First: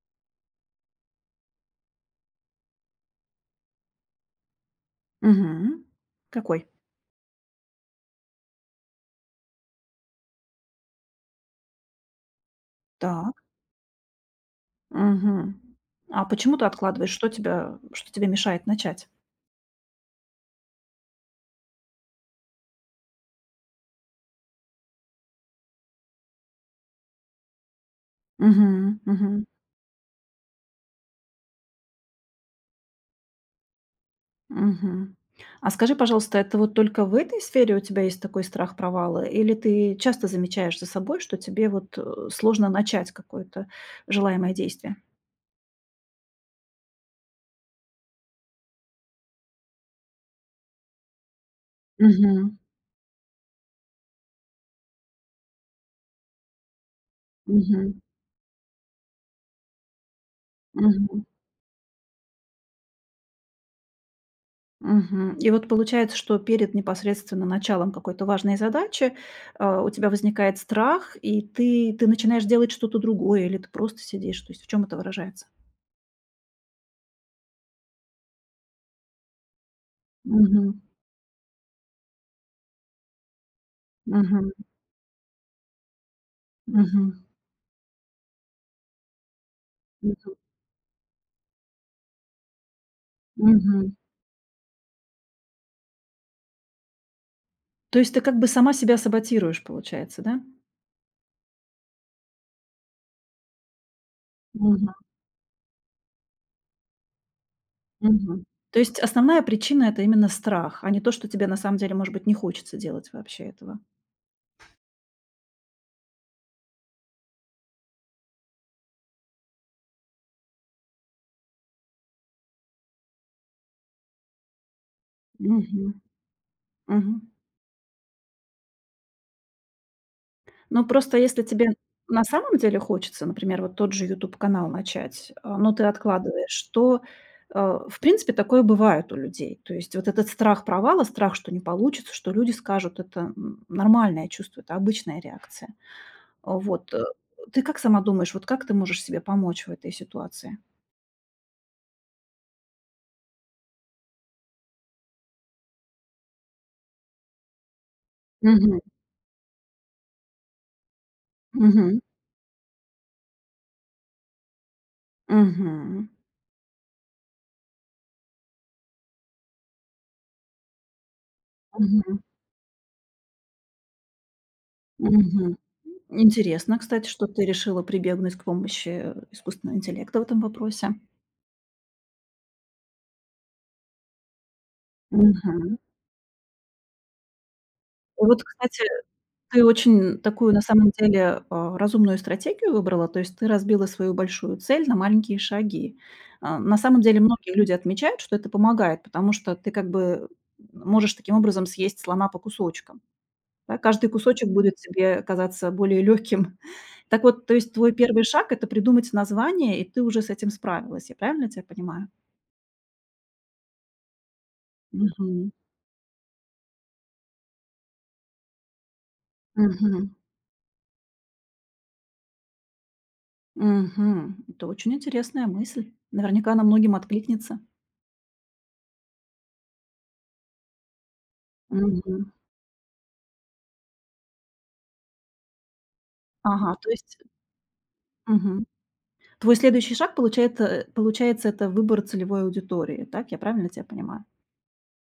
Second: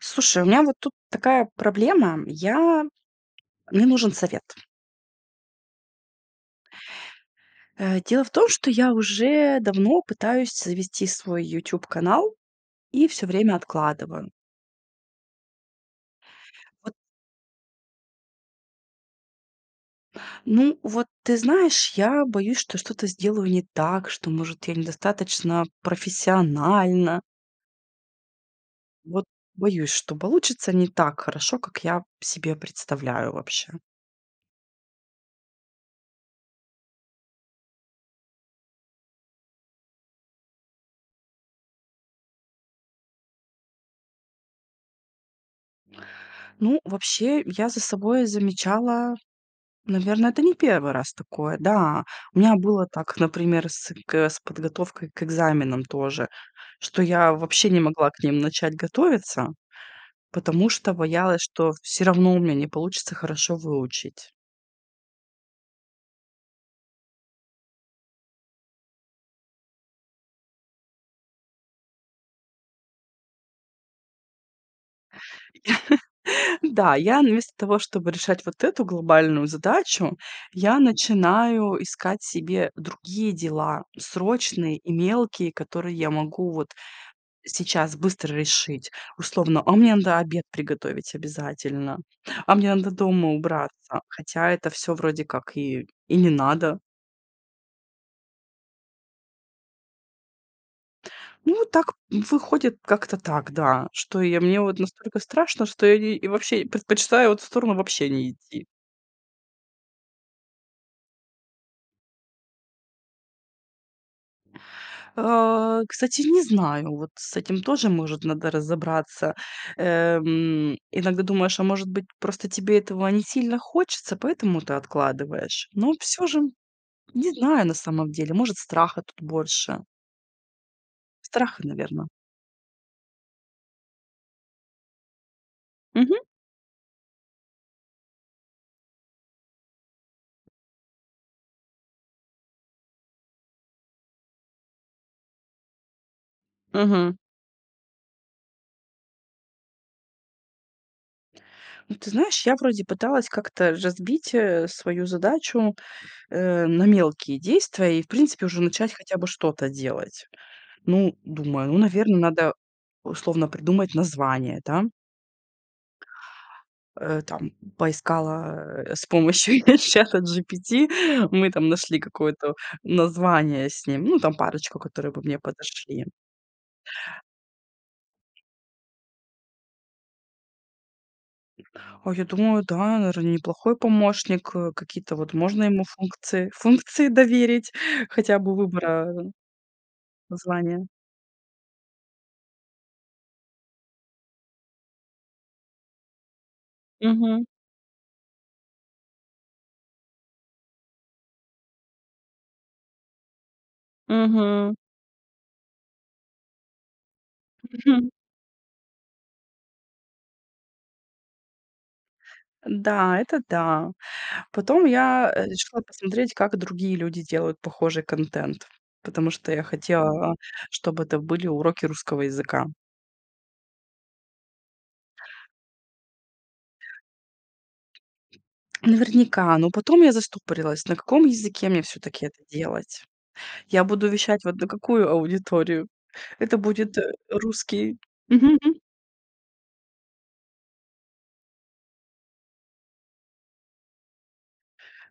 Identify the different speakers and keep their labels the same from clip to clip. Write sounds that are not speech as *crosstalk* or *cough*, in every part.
Speaker 1: Слушай, у меня вот тут такая проблема. Я Мне нужен совет.
Speaker 2: Мгм. Какой?
Speaker 1: Дело в том, что я уже давно пытаюсь завести свой YouTube канал и все
Speaker 2: Так.
Speaker 1: время откладываю.
Speaker 2: Мгм. А почему ты
Speaker 1: Вот,
Speaker 2: откладываешь? Что тебе мешает начать?
Speaker 1: ну, вот ты знаешь, я боюсь, что что-то сделаю не так, что, может, я недостаточно профессионально.
Speaker 2: Мгм,
Speaker 1: Вот
Speaker 2: мгм,
Speaker 1: боюсь, что получится не так хорошо, как я себе представляю вообще.
Speaker 2: мгм. А скажи, пожалуйста, это вот только в этой сфере у тебя есть такой страх провала, или ты часто замечаешь за собой, что тебе вот, сложно начать какое-то желаемое действие?
Speaker 1: Ну, вообще, я за собой замечала. Наверное, это не первый раз такое, да. У
Speaker 2: Мгм,
Speaker 1: меня было так, например, с подготовкой к экзаменам тоже, что я вообще не
Speaker 2: мгм,
Speaker 1: могла к ним начать готовиться, потому что
Speaker 2: мгм.
Speaker 1: боялась, что все равно у меня не получится хорошо выучить.
Speaker 2: Мгм. И вот получается, что перед непосредственно началом какой-то важной задачи, у тебя возникает страх, и ты начинаешь делать что-то другое, или ты просто сидишь. То есть в чем это выражается?
Speaker 1: *laughs* Да, я вместо того, чтобы решать вот эту глобальную задачу, я начинаю искать себе другие дела,
Speaker 2: Мгм.
Speaker 1: срочные и мелкие, которые я могу вот
Speaker 2: Мгм.
Speaker 1: сейчас быстро решить. Условно: "А мне надо
Speaker 2: Мгм.
Speaker 1: обед приготовить обязательно, а мне надо дома
Speaker 2: Мгм.
Speaker 1: убраться". Хотя это все вроде как и не надо.
Speaker 2: То есть ты как бы сама себя саботируешь, получается, да?
Speaker 1: Ну, вот так выходит как-то так, да, что я мне вот
Speaker 2: Мгм.
Speaker 1: настолько страшно, что я не и вообще предпочитаю вот в сторону вообще не
Speaker 2: Мгм.
Speaker 1: идти.
Speaker 2: То есть основная причина — это именно страх, а не то, что тебе на самом деле, может быть, не хочется делать вообще этого.
Speaker 1: А, кстати, не знаю, вот с этим тоже, может, надо разобраться. Иногда думаешь, а может быть, просто тебе этого не сильно хочется, поэтому ты откладываешь.
Speaker 2: Мгм.
Speaker 1: Но все же
Speaker 2: Мгм.
Speaker 1: не знаю, на самом деле. Может, страха тут больше.
Speaker 2: Ну, просто если
Speaker 1: Страха,
Speaker 2: тебе
Speaker 1: наверно.
Speaker 2: на самом деле хочется, например, вот тот же YouTube канал начать, но ты
Speaker 1: Мгм,
Speaker 2: откладываешь, то, э, в принципе, такое бывает у людей. То есть вот этот страх провала, страх, что не получится, что люди скажут — это, нормальное чувство, это обычная реакция. А, вот, э,
Speaker 1: мгм.
Speaker 2: ты как сама думаешь, вот как ты можешь себе помочь в этой ситуации?
Speaker 1: Ну, ты знаешь, я вроде пыталась как-то разбить, свою задачу, на мелкие действия и, в принципе, уже
Speaker 2: Мгм.
Speaker 1: начать хотя бы что-то делать. Ну, думаю, ну,
Speaker 2: Мгм.
Speaker 1: наверное, надо условно придумать название, да.
Speaker 2: Мгм.
Speaker 1: Там поискала, с помощью *laughs* чата GPT, мы там нашли
Speaker 2: Мгм.
Speaker 1: какое-то название с ним, ну, там парочку, которые бы мне
Speaker 2: Мгм.
Speaker 1: подошли.
Speaker 2: Интересно, кстати, что ты решила прибегнуть к помощи искусственного интеллекта в этом вопросе.
Speaker 1: А я думаю, да, наверное, неплохой помощник. Какие-то вот можно
Speaker 2: Мгм.
Speaker 1: ему функции доверить, *laughs*
Speaker 2: И
Speaker 1: хотя
Speaker 2: вот,
Speaker 1: бы
Speaker 2: кстати,
Speaker 1: выбора
Speaker 2: ты очень такую, на
Speaker 1: звания.
Speaker 2: самом деле, разумную стратегию выбрала. То есть ты разбила свою большую цель на маленькие шаги. На самом деле
Speaker 1: Мгм.
Speaker 2: многие люди отмечают, что это помогает, потому что ты как бы можешь таким образом съесть слона по кусочкам. Да, каждый кусочек
Speaker 1: Мгм.
Speaker 2: будет тебе казаться более легким. *laughs* Так вот, то есть твой первый
Speaker 1: *laughs*
Speaker 2: шаг — это придумать название, и ты уже с этим справилась. Я правильно тебя понимаю?
Speaker 1: Да, это да. Потом я,
Speaker 2: Мгм.
Speaker 1: решила посмотреть, как другие люди делают похожий контент, потому что я
Speaker 2: Мгм.
Speaker 1: хотела, чтобы это были уроки русского языка.
Speaker 2: Мгм. Это очень интересная мысль. Наверняка она многим откликнется.
Speaker 1: Наверняка, но потом я застопорилась, на каком языке мне все таки
Speaker 2: Мгм.
Speaker 1: это делать. Я буду вещать вот на какую аудиторию? Это
Speaker 2: Ага, то
Speaker 1: будет,
Speaker 2: есть
Speaker 1: русский. *laughs* Мгм.
Speaker 2: мгм. Твой следующий шаг получается, это выбор целевой аудитории. Так, я правильно тебя понимаю?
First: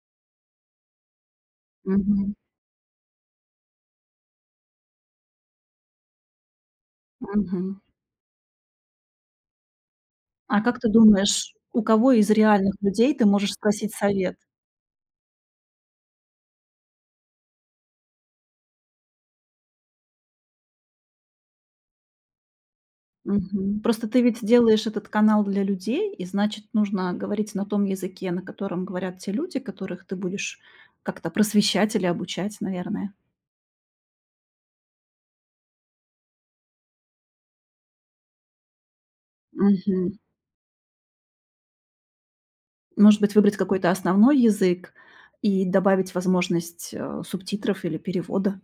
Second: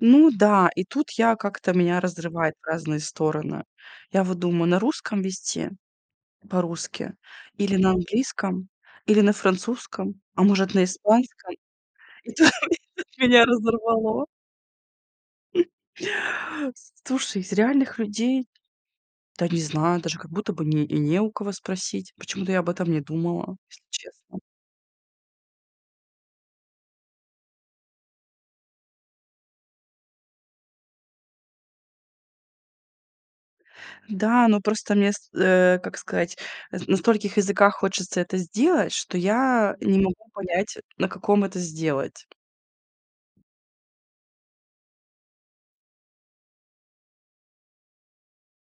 Speaker 1: Ну да, и тут я как-то меня
Speaker 2: Мгм,
Speaker 1: разрывает в разные стороны. Я вот думаю, на русском вести по-русски или
Speaker 2: мгм.
Speaker 1: на английском, или на французском, а
Speaker 2: А
Speaker 1: может,
Speaker 2: как
Speaker 1: на
Speaker 2: ты
Speaker 1: испанском.
Speaker 2: думаешь, у кого из
Speaker 1: И тут
Speaker 2: реальных людей
Speaker 1: *laughs*
Speaker 2: ты
Speaker 1: меня
Speaker 2: можешь спросить
Speaker 1: разорвало.
Speaker 2: совет?
Speaker 1: Слушай, из реальных людей, да не знаю, даже как будто бы не у кого спросить. Почему-то я об этом не думала,
Speaker 2: Мгм.
Speaker 1: если
Speaker 2: Просто ты
Speaker 1: честно.
Speaker 2: ведь делаешь этот канал для людей, и значит, нужно говорить на том языке, на котором говорят те люди, которых ты будешь как-то просвещать или обучать, наверное.
Speaker 1: Да, но просто мне, как сказать, на стольких языках хочется это сделать, что я не
Speaker 2: Мгм.
Speaker 1: могу понять, на каком это сделать.
Speaker 2: Может быть, выбрать какой-то основной язык и добавить возможность, субтитров или перевода.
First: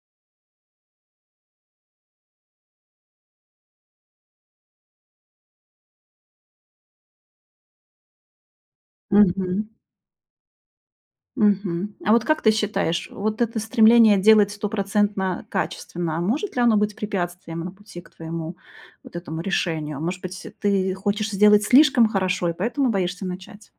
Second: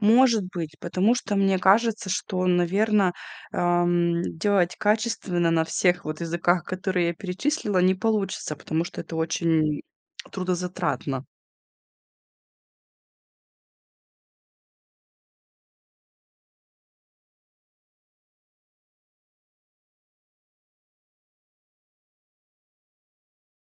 Speaker 1: Может быть, потому что мне кажется, что, наверное, делать качественно на всех вот языках, которые я перечислила, не получится, потому что это
Speaker 2: Мгм.
Speaker 1: очень трудозатратно.
Speaker 2: Мгм. А вот как ты считаешь, вот это стремление делать стопроцентно качественно, а может ли оно быть препятствием на пути к твоему вот этому решению? Может быть, ты хочешь сделать слишком хорошо и поэтому боишься начать?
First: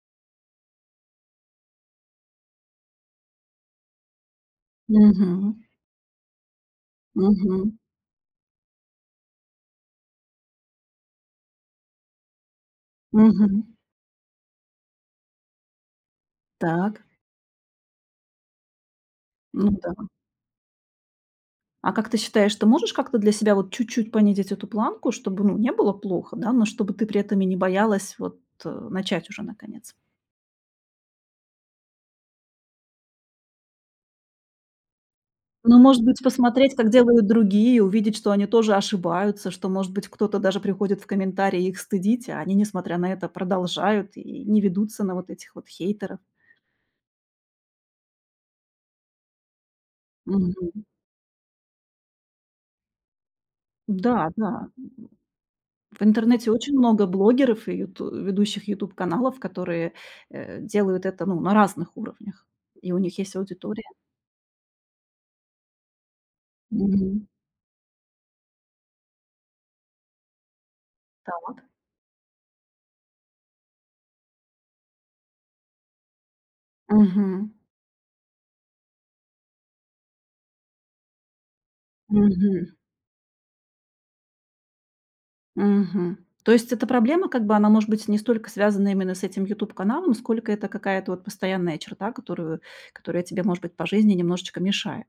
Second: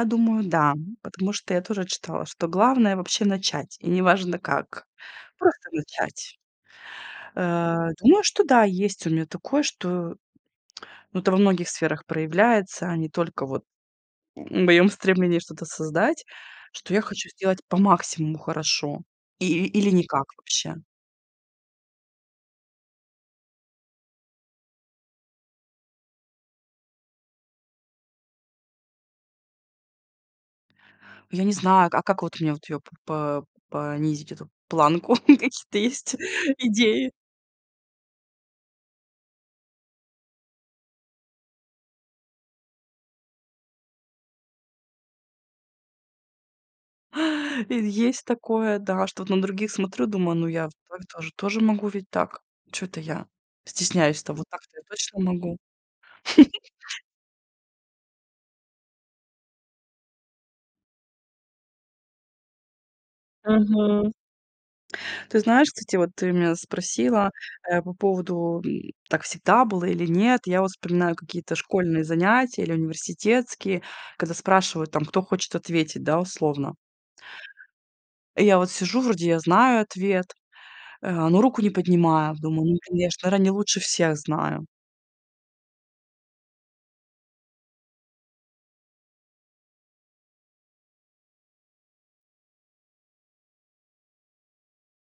Speaker 1: Я думаю, да, потому что я тоже читала, что главное вообще начать, и неважно как,
Speaker 2: Мгм.
Speaker 1: просто начать.
Speaker 2: Мгм.
Speaker 1: Думаю, что да, есть у меня такое, что ну, это во многих сферах проявляется, а не только
Speaker 2: Мгм.
Speaker 1: вот моем стремлении что-то создать, что я
Speaker 2: Так.
Speaker 1: хочу сделать по максимуму хорошо. И
Speaker 2: Ну
Speaker 1: или
Speaker 2: да.
Speaker 1: никак вообще.
Speaker 2: А как ты считаешь, ты можешь как-то для себя вот чуть-чуть понизить эту планку, чтобы, ну, не было плохо, да, но чтобы ты при этом и не боялась вот, начать уже наконец?
Speaker 1: Я не знаю, а как вот мне вот ее п по понизить, эту планку? *laughs* Какие-то
Speaker 2: Ну, может
Speaker 1: есть
Speaker 2: быть, посмотреть, как
Speaker 1: идеи?
Speaker 2: делают другие, увидеть, что они тоже ошибаются, что, может быть, кто-то даже приходит в комментарии их стыдить, а они, несмотря на это, продолжают и не ведутся на вот этих вот хейтеров.
Speaker 1: *laughs* И есть такое, да, что вот на других смотрю, думаю: "Ну, я
Speaker 2: Мгм.
Speaker 1: так тоже могу ведь так. Что это я
Speaker 2: Да,
Speaker 1: стесняюсь-то? Вот
Speaker 2: да.
Speaker 1: так-то я точно могу".
Speaker 2: В интернете очень много блогеров и юту ведущих YouTube каналов которые, делают это, ну, на разных уровнях, и у них есть аудитория.
Speaker 1: *laughs* Ты знаешь, кстати, вот ты меня
Speaker 2: Мгм.
Speaker 1: спросила, по поводу, так всегда было или нет. Я вот вспоминаю какие-то
Speaker 2: Так.
Speaker 1: школьные занятия или университетские, когда спрашивают там, кто хочет ответить, да, условно.
Speaker 2: Мгм.
Speaker 1: И я вот сижу, вроде я знаю ответ, но руку не поднимаю.
Speaker 2: Мгм.
Speaker 1: Думаю, ну, конечно, наверно, не лучше всех знаю.
Speaker 2: Мгм. То есть эта проблема, как бы, она, может быть, не столько связана именно с этим YouTube каналом сколько это какая-то вот постоянная черта, которую которая тебе, может быть, по жизни немножечко мешает.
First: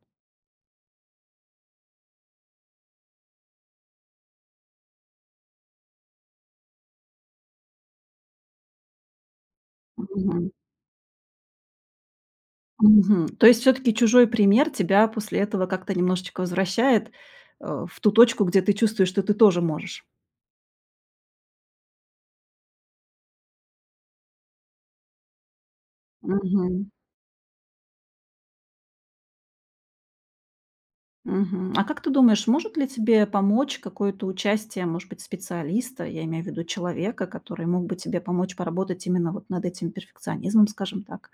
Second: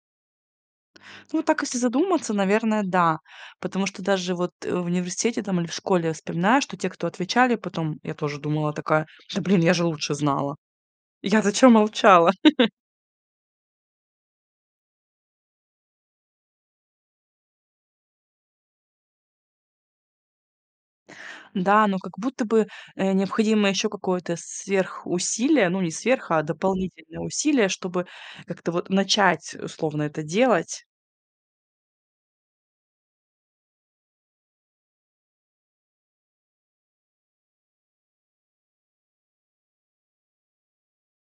Speaker 1: Ну, вот так если задуматься, наверное, да. Потому что даже вот, в университете там или в школе я вспоминаю, что те, кто отвечали потом, я тоже думала такая: "Да блин, я же лучше
Speaker 2: Мгм.
Speaker 1: знала. Я зачем молчала?"
Speaker 2: Мгм. То есть все таки чужой пример тебя после этого как-то немножечко возвращает, в ту точку, где ты чувствуешь, что ты тоже можешь.
Speaker 1: Да, но как будто бы, необходимо еще какое-то сверхусилие, ну, не сверх, а
Speaker 2: Мгм.
Speaker 1: дополнительное усилие, чтобы как-то вот начать условно это делать.
Speaker 2: Мгм. А как ты думаешь, может ли тебе помочь какое-то участие, может быть, специалиста, я имею в виду человека, который мог бы тебе помочь поработать именно вот над этим перфекционизмом, скажем так?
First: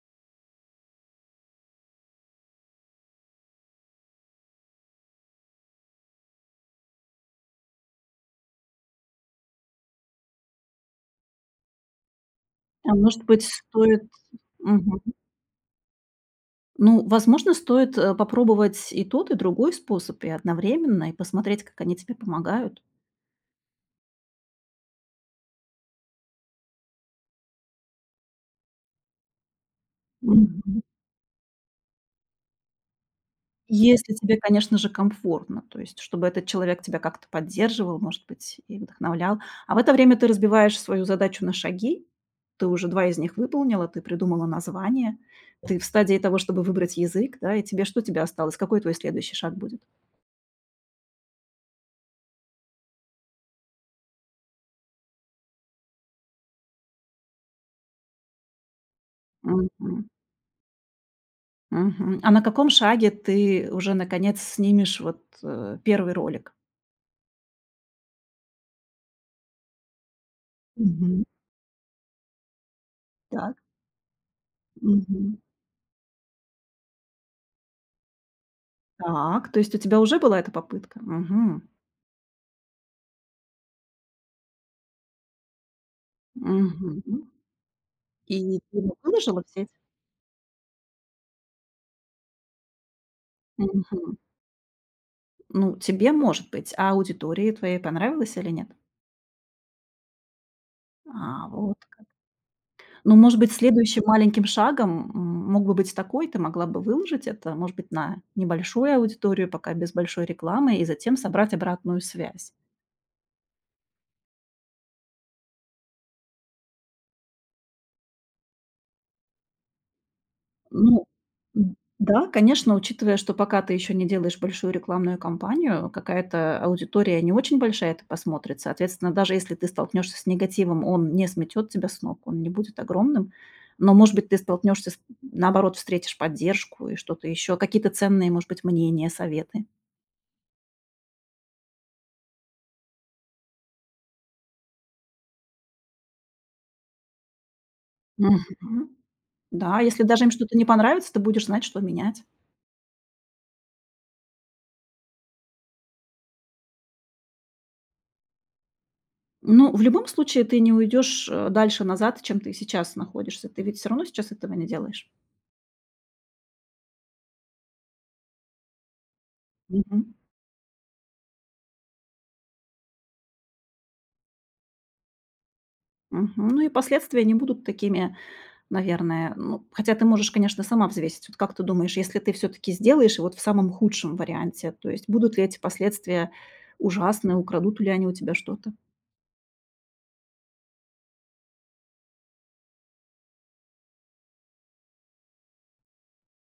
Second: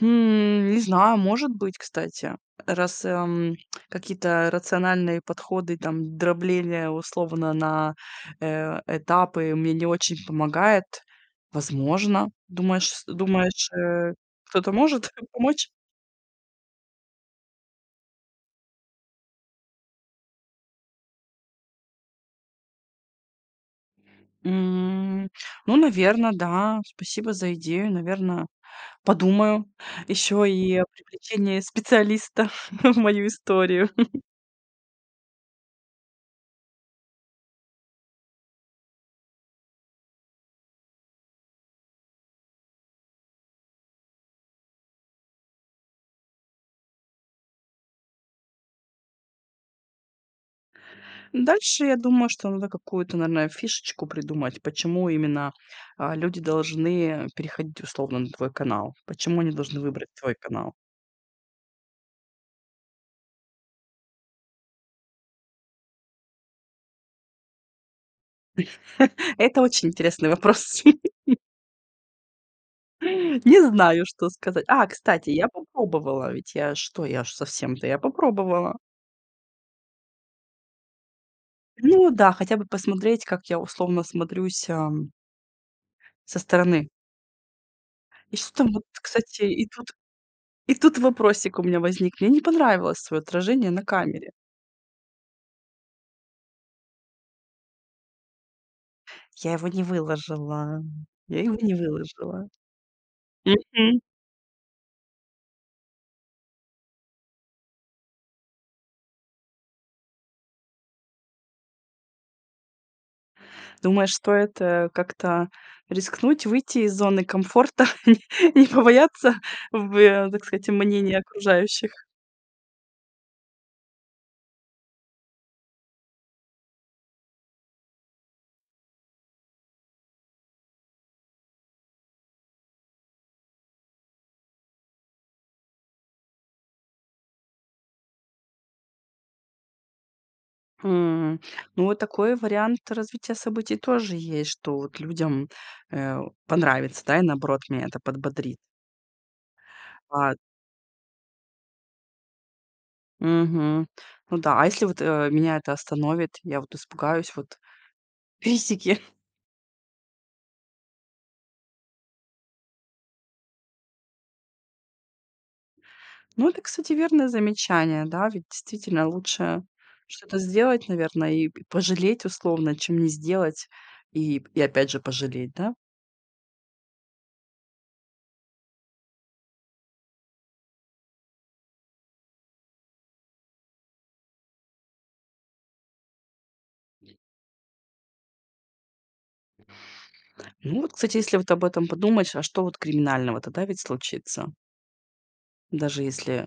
Speaker 1: Хм, не знаю, может быть, кстати. Раз, какие-то рациональные подходы, там, дробление условно на, этапы мне не очень помогает, возможно. Думаешь
Speaker 2: А
Speaker 1: с
Speaker 2: может быть,
Speaker 1: думаешь,
Speaker 2: стоит.
Speaker 1: кто-то
Speaker 2: Мгм.
Speaker 1: может *laughs* помочь?
Speaker 2: Ну, возможно, стоит, попробовать и тот, и другой способ, и одновременно, и посмотреть, как они тебе помогают.
Speaker 1: М, ну, наверное, да. Спасибо за идею, наверное. Подумаю. Еще
Speaker 2: Мгм.
Speaker 1: и привлечение специалиста *laughs* в мою историю.
Speaker 2: Если тебе, конечно же, комфортно, то есть чтобы этот человек тебя как-то поддерживал, может быть, и вдохновлял. А в это время ты разбиваешь свою задачу на шаги. Ты уже 2 из них выполнила, ты придумала название, ты в стадии того, чтобы выбрать язык, да, и тебе осталось? Какой твой следующий шаг будет?
Speaker 1: Дальше я думаю, что надо какую-то, наверное, фишечку придумать, почему именно, люди должны переходить условно на твой канал. Почему они должны
Speaker 2: Мгм.
Speaker 1: выбрать твой канал?
Speaker 2: Мгм. А на каком шаге ты уже наконец снимешь вот, 1 ролик?
Speaker 1: *laughs* Это очень интересный вопрос. *laughs*
Speaker 2: Мгм. Так.
Speaker 1: Не знаю, что сказать. А, кстати,
Speaker 2: Мгм.
Speaker 1: я попробовала, ведь я что, я ж совсем-то я попробовала.
Speaker 2: Так, то есть у тебя уже была эта попытка? Мгм.
Speaker 1: Ну да, хотя бы посмотреть, как я условно смотрюсь, со стороны.
Speaker 2: Мгм.
Speaker 1: И что
Speaker 2: И
Speaker 1: там,
Speaker 2: ты
Speaker 1: вот,
Speaker 2: его
Speaker 1: кстати,
Speaker 2: выложила в
Speaker 1: и
Speaker 2: сеть?
Speaker 1: тут И тут вопросик у меня возник. Мне не понравилось свое отражение на
Speaker 2: Мгм.
Speaker 1: камере.
Speaker 2: Ну, тебе, может быть, аудитории твоей понравилось или нет?
Speaker 1: Я его не выложила. Я
Speaker 2: А,
Speaker 1: его не
Speaker 2: вот как.
Speaker 1: выложила.
Speaker 2: Ну, может быть,
Speaker 1: Мгм.
Speaker 2: следующим маленьким шагом, мог бы быть такой: ты могла бы выложить это, может быть, на небольшую аудиторию, пока без большой рекламы, и затем собрать обратную связь.
Speaker 1: Думаешь, стоит, как-то рискнуть, выйти из зоны комфорта *laughs* и побояться, так сказать,
Speaker 2: Ну
Speaker 1: мнения окружающих?
Speaker 2: да, конечно, учитывая, что пока ты еще не делаешь большую рекламную кампанию, какая-то аудитория не очень большая это посмотрит. Соответственно, даже если ты столкнешься с негативом, он не сметет тебя с ног, он не будет огромным. Но, может быть, ты столкнешься, наоборот, встретишь поддержку и что-то еще, какие-то ценные, может быть, мнения, советы.
Speaker 1: М, ну, вот такой вариант развития событий тоже есть, что вот людям, э, понравится, да, и наоборот меня это подбодрит.
Speaker 2: Мгм. Да, если даже им
Speaker 1: А,
Speaker 2: что-то не понравится, ты будешь знать, что менять.
Speaker 1: мгм. Ну да, а если вот, меня это остановит, я вот испугаюсь, вот: "Песики!"
Speaker 2: Ну, в любом случае, ты не уйдешь дальше назад, чем ты сейчас находишься. Ты ведь все равно сейчас этого не делаешь.
Speaker 1: Ну, это, кстати, верное замечание, да, ведь действительно лучше
Speaker 2: Мгм.
Speaker 1: что-то сделать, наверное, и п пожалеть условно, чем не сделать и опять же пожалеть, да.
Speaker 2: Мгм. Ну и последствия не будут такими, наверное. Ну, хотя ты можешь, конечно, сама взвесить. Вот как ты думаешь, если ты все-таки сделаешь, и вот в самом худшем варианте, то есть будут ли эти последствия ужасные, украдут ли они у тебя что-то?
Speaker 1: Ну вот, кстати, если вот об этом подумать, а что вот криминального-то, да, ведь случится? Даже если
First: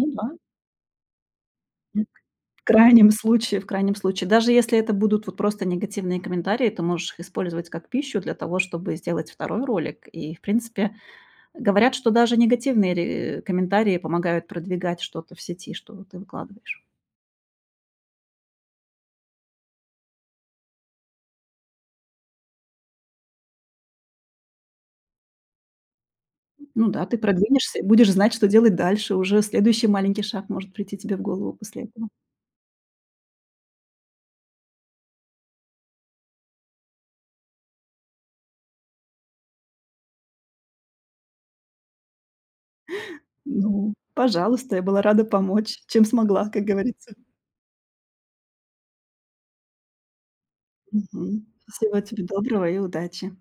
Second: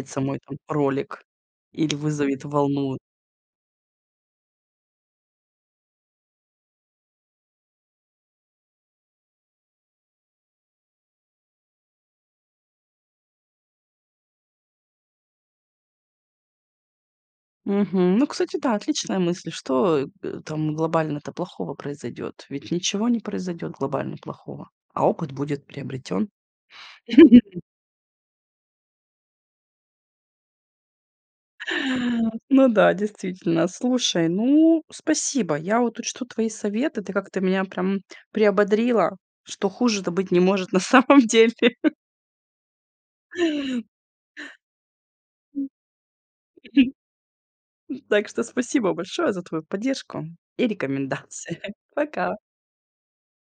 Speaker 2: Ну да.
Speaker 1: мой там ролик или
Speaker 2: м,
Speaker 1: вызовет
Speaker 2: В
Speaker 1: волну.
Speaker 2: крайнем случае, в крайнем случае. Даже если это будут вот просто негативные комментарии, ты можешь их использовать как пищу для того, чтобы сделать второй ролик. И, в принципе, говорят, что даже негативные комментарии помогают продвигать что-то в сети, что ты выкладываешь.
Speaker 1: Мгм. Ну, кстати, да, отличная мысль. Что, там глобально-то плохого произойдет? Ведь ничего не произойдет глобально плохого, а опыт будет приобретен.
Speaker 2: Ну да, ты
Speaker 1: *laughs*
Speaker 2: продвинешься и будешь знать, что делать дальше. Уже следующий маленький шаг может прийти тебе в голову после этого.
Speaker 1: Ну да, действительно. Слушай, ну, спасибо. Я вот учту твои советы. Ты как-то меня прям приободрила, что хуже-то быть не может *laughs* на самом деле.
Speaker 2: Ну,
Speaker 1: *laughs*
Speaker 2: пожалуйста, я была рада помочь, чем смогла, как говорится.
Speaker 1: Так что спасибо большое за твою поддержку и
Speaker 2: Мгм.
Speaker 1: рекомендации. *laughs*
Speaker 2: Всего тебе
Speaker 1: Пока.
Speaker 2: доброго и удачи.